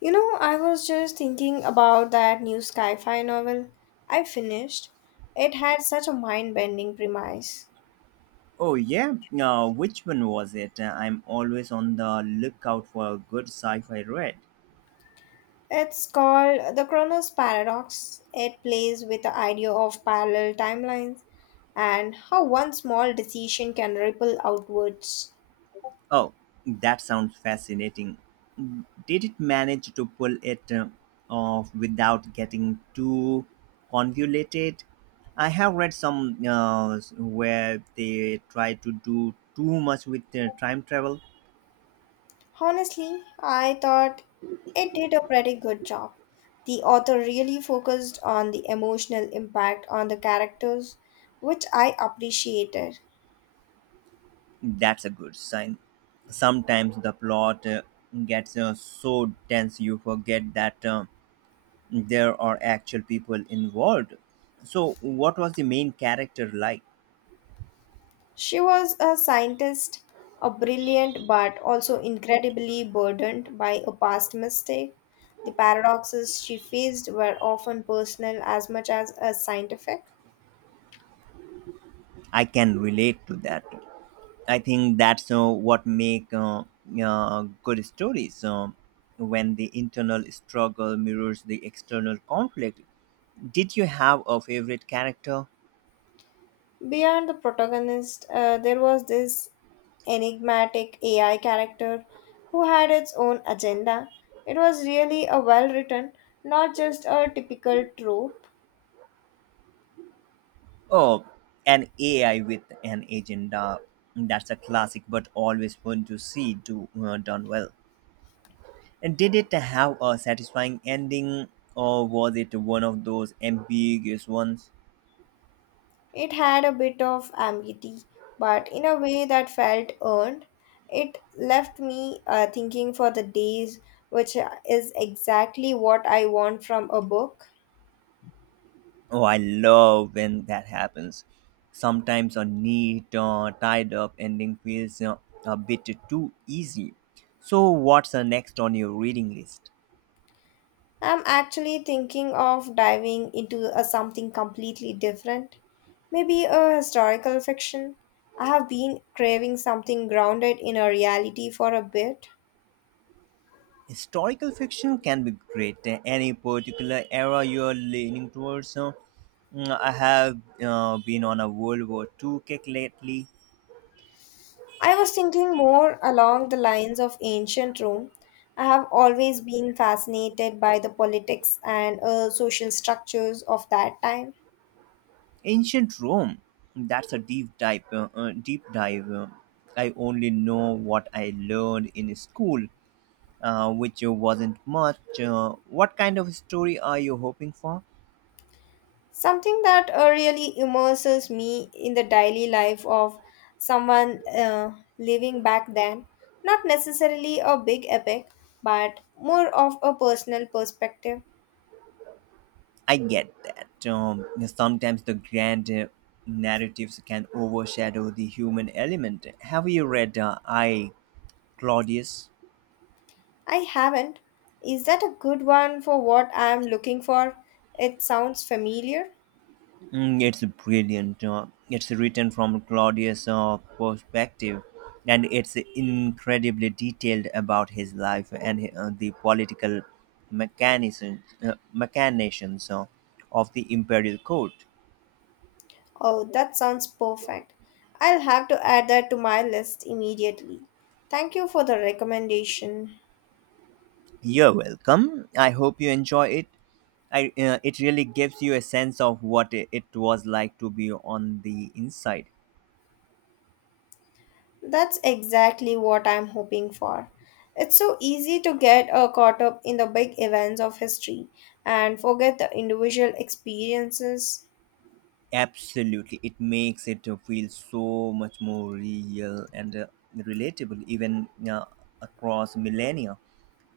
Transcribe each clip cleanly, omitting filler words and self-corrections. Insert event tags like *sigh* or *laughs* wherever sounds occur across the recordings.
You know, I was just thinking about that new sci fi novel I finished. It had such a mind bending premise. Oh yeah, which one was it? I'm always on the lookout for a good sci-fi read. It's called The Chronos Paradox. It plays with the idea of parallel timelines and how one small decision can ripple outwards. Oh, that sounds fascinating. Did it manage to pull it off without getting too convoluted? I have read some where they try to do too much with time travel. Honestly, I thought it did a pretty good job. The author really focused on the emotional impact on the characters, which I appreciated. That's a good sign. Sometimes the plot gets so dense you forget that. There are actual people involved. So what was the main character like? She was a scientist, a brilliant but also incredibly burdened by a past mistake. The paradoxes she faced were often personal as much as scientific. I can relate to that. I think that's what make good stories when the internal struggle mirrors the external conflict. Did you have a favorite character? Beyond the protagonist, there was this enigmatic AI character who had its own agenda. It was really a well written, not just a typical trope. Oh, an AI with an agenda. That's a classic but always fun to see done well. And did it have a satisfying ending, or was it one of those ambiguous ones? It had a bit of ambiguity, but in a way that felt earned. It left me thinking for the days, which is exactly what I want from a book. Oh, I love when that happens. Sometimes a neat, tied up ending feels a bit too easy. So, what's the next on your reading list? I'm actually thinking of diving into a something completely different, maybe a historical fiction. I have been craving something grounded in a reality for a bit. Historical fiction can be great. Any particular era you're leaning towards? I have been on a World War II kick lately. I was thinking more along the lines of ancient Rome. I have always been fascinated by the politics and social structures of that time. Ancient Rome. That's a deep dive. I only know what I learned in school, which wasn't much. What kind of story are you hoping for? Something that really immerses me in the daily life of someone living back then. Not necessarily a big epic, but more of a personal perspective. I get that. Sometimes the grand narratives can overshadow the human element. Have you read I, Claudius? I haven't. Is that a good one for what I am looking for? It sounds familiar. Mm, it's brilliant. It's written from Claudius' perspective, and it's incredibly detailed about his life and the political machinations of the imperial court. Oh, that sounds perfect. I'll have to add that to my list immediately. Thank you for the recommendation. You're welcome. I hope you enjoy it. It really gives you a sense of what it was like to be on the inside. That's exactly what I'm hoping for. It's so easy to get caught up in the big events of history and forget the individual experiences. Absolutely, it makes it feel so much more real and relatable, even across millennia.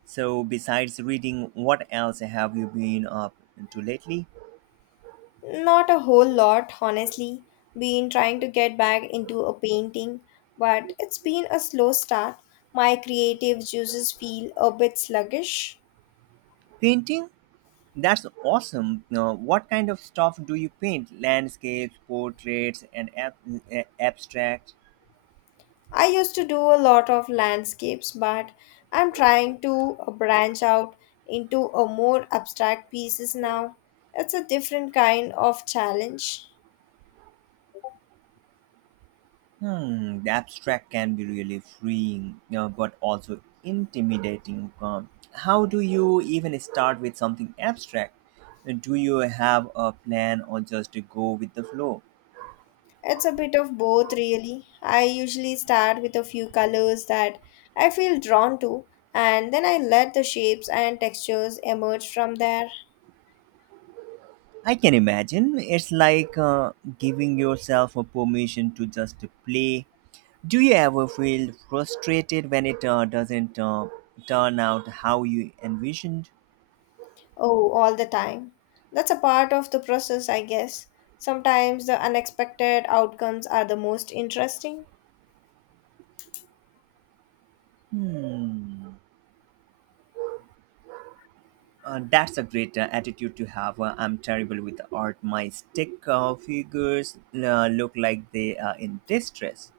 So, besides reading, what else have you been up to lately? Not a whole lot, honestly. Been trying to get back into a painting, but it's been a slow start. My creative juices feel a bit sluggish. Painting? That's awesome. What kind of stuff do you paint? Landscapes, portraits, and abstract? I used to do a lot of landscapes, but I'm trying to branch out into a more abstract pieces now. It's a different kind of challenge. Hmm, the abstract can be really freeing, but also intimidating. How do you even start with something abstract? Do you have a plan or just go with the flow? It's a bit of both, really. I usually start with a few colors that I feel drawn to, and then I let the shapes and textures emerge from there. I can imagine it's like giving yourself a permission to just play. Do you ever feel frustrated when it doesn't turn out how you envisioned? Oh, all the time. That's a part of the process, I guess. Sometimes the unexpected outcomes are the most interesting. Hmm. That's a great attitude to have. I'm terrible with art. My stick figures look like they are in distress.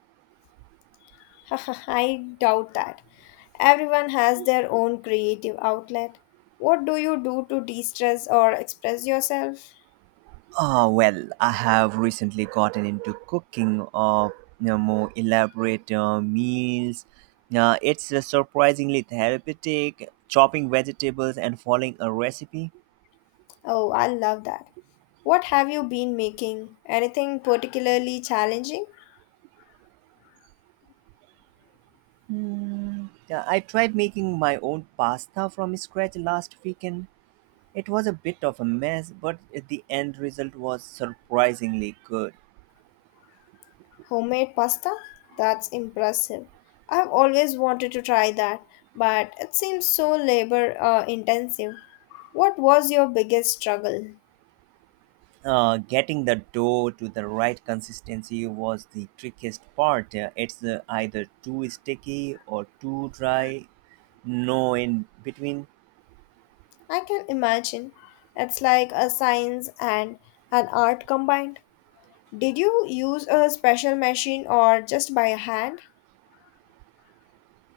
*laughs* I doubt that. Everyone has their own creative outlet. What do you do to de stress or express yourself? Oh, well, I have recently gotten into cooking of more elaborate meals. It's surprisingly therapeutic, chopping vegetables and following a recipe. Oh, I love that. What have you been making? Anything particularly challenging? I tried making my own pasta from scratch last weekend. It was a bit of a mess, but the end result was surprisingly good. Homemade pasta? That's impressive. I've always wanted to try that, but it seems so labor intensive. What was your biggest struggle? Getting the dough to the right consistency was the trickiest part. It's either too sticky or too dry, no in between. I can imagine. It's like a science and an art combined. Did you use a special machine or just by hand?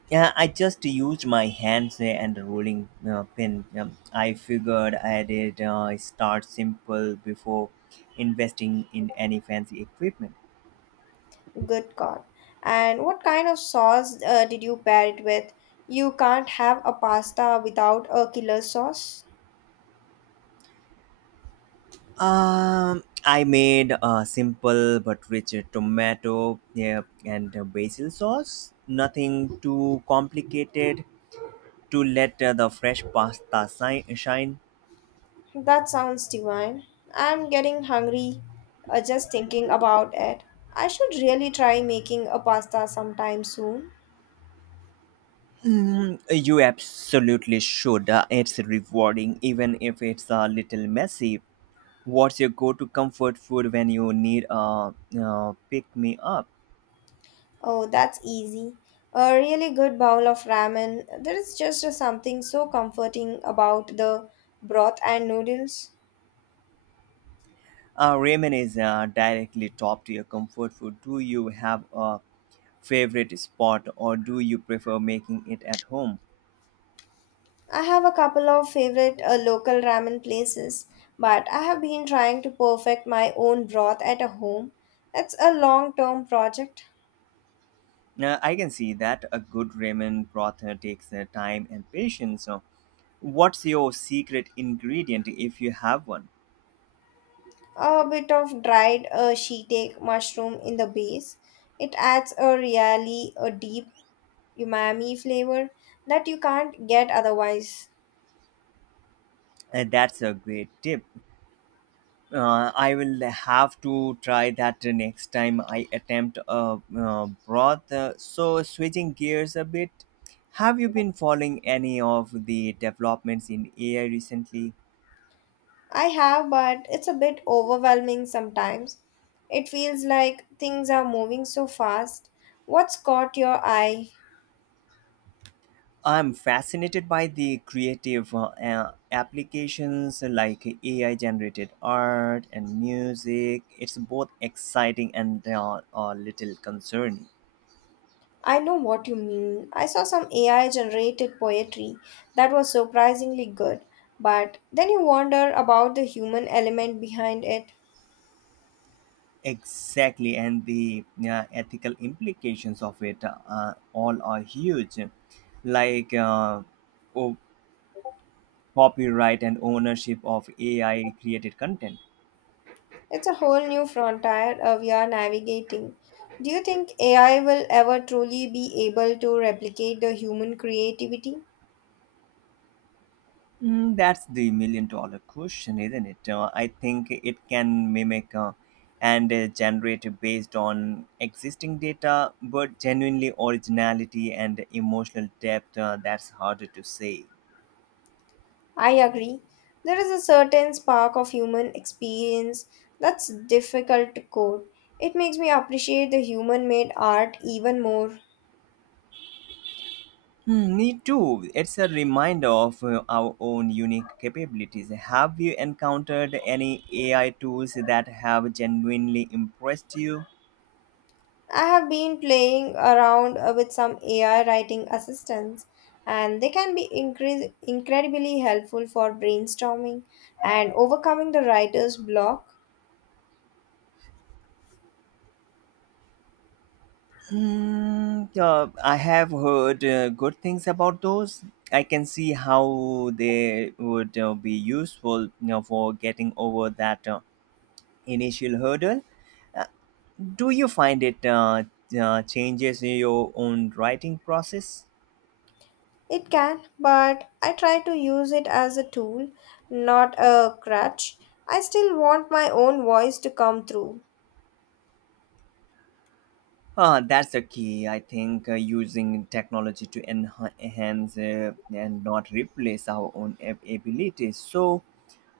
Yeah, I just used my hands and a rolling pin. I figured I did start simple before investing in any fancy equipment. Good God. And what kind of sauce did you pair it with? You can't have a pasta without a killer sauce. I made a simple but rich tomato, yeah, and a basil sauce. Nothing too complicated, to let the fresh pasta shine? That sounds divine. I'm getting hungry just thinking about it. I should really try making a pasta sometime soon. Mm, you absolutely should. It's rewarding, even if it's a little messy. What's your go to comfort food when you need a pick me up? Oh, that's easy. A really good bowl of ramen. There is just something so comforting about the broth and noodles. Ramen is directly top to your comfort food. Do you have a favorite spot or do you prefer making it at home? I have a couple of favorite local ramen places, but I have been trying to perfect my own broth at a home. It's a long term project. Now, I can see that a good ramen broth takes time and patience. So, what's your secret ingredient if you have one? A bit of dried shiitake mushroom in the base. It adds a really a deep umami flavor that you can't get otherwise. That's a great tip. I will have to try that next time I attempt a broth. So, switching gears a bit, have you been following any of the developments in AI recently? I have, but it's a bit overwhelming sometimes. It feels like things are moving so fast. What's caught your eye? I'm fascinated by the creative applications like AI generated art and music. It's both exciting and a little concerning. I know what you mean. I saw some AI generated poetry that was surprisingly good, but then you wonder about the human element behind it. Exactly, and the ethical implications of it all are huge, like o- copyright and ownership of AI created content. It's a whole new frontier we are navigating. Do you think AI will ever truly be able to replicate the human creativity? Mm, that's the million dollar question, isn't it? I think it can mimic and generate based on existing data, but genuinely originality and emotional depth that's harder to say. I agree. There is a certain spark of human experience that's difficult to code. It makes me appreciate the human made art even more. Hmm, me too. It's a reminder of our own unique capabilities. Have you encountered any AI tools that have genuinely impressed you? I have been playing around with some AI writing assistants, and they can be incredibly helpful for brainstorming and overcoming the writer's block. Hmm, I have heard good things about those. I can see how they would be useful for getting over that initial hurdle. Uh, do you find it changes your own writing process? It can, but I try to use it as a tool, not a crutch. I still want my own voice to come through. That's the key. I think using technology to enhance and not replace our own abilities. So,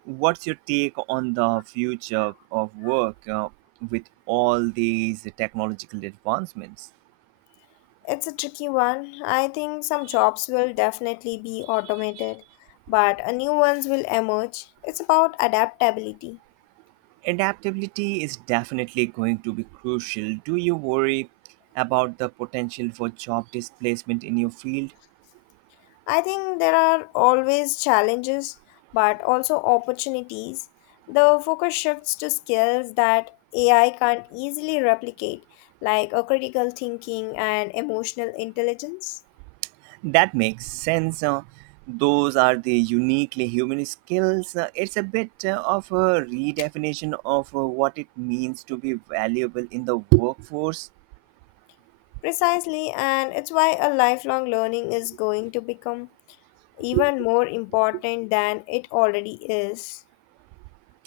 what's your take on the future of work with all these technological advancements? It's a tricky one. I think some jobs will definitely be automated, but a new ones will emerge. It's about adaptability. Adaptability is definitely going to be crucial. Do you worry about the potential for job displacement in your field? I think there are always challenges, but also opportunities. The focus shifts to skills that AI can't easily replicate, like a critical thinking and emotional intelligence. That makes sense. Those are the uniquely human skills. It's a bit of a redefinition of what it means to be valuable in the workforce. Precisely, and it's why a lifelong learning is going to become even more important than it already is.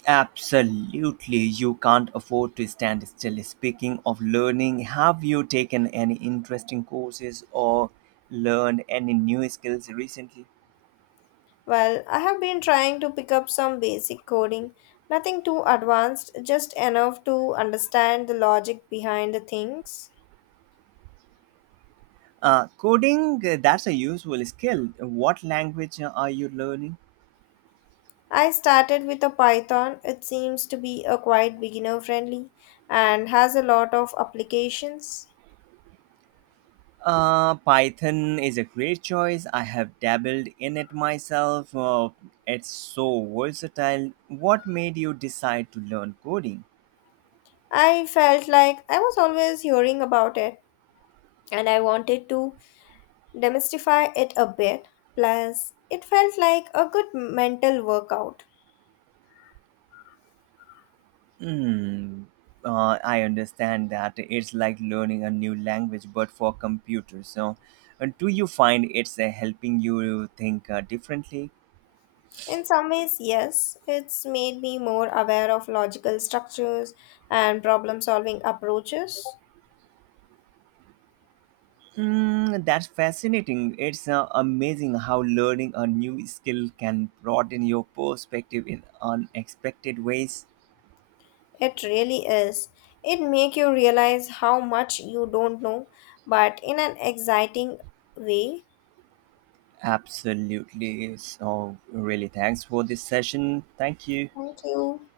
Absolutely, you can't afford to stand still. Speaking of learning, have you taken any interesting courses or learned any new skills recently? Well, I have been trying to pick up some basic coding, nothing too advanced, just enough to understand the logic behind the things. Coding, that's a useful skill. What language are you learning? I started with a Python. It seems to be a quite beginner friendly and has a lot of applications. Python is a great choice. I have dabbled in it myself. It's so versatile. What made you decide to learn coding? I felt like I was always hearing about it and I wanted to demystify it a bit. Plus, it felt like a good mental workout. Hmm. I understand that it's like learning a new language, but for computers. So, do you find it's helping you think differently? In some ways, yes, it's made me more aware of logical structures and problem solving approaches. Mm, that's fascinating. It's amazing how learning a new skill can broaden your perspective in unexpected ways. It really is. It make you realize how much you don't know, but in an exciting way. Absolutely. So, really, thanks for this session. Thank you. Thank you.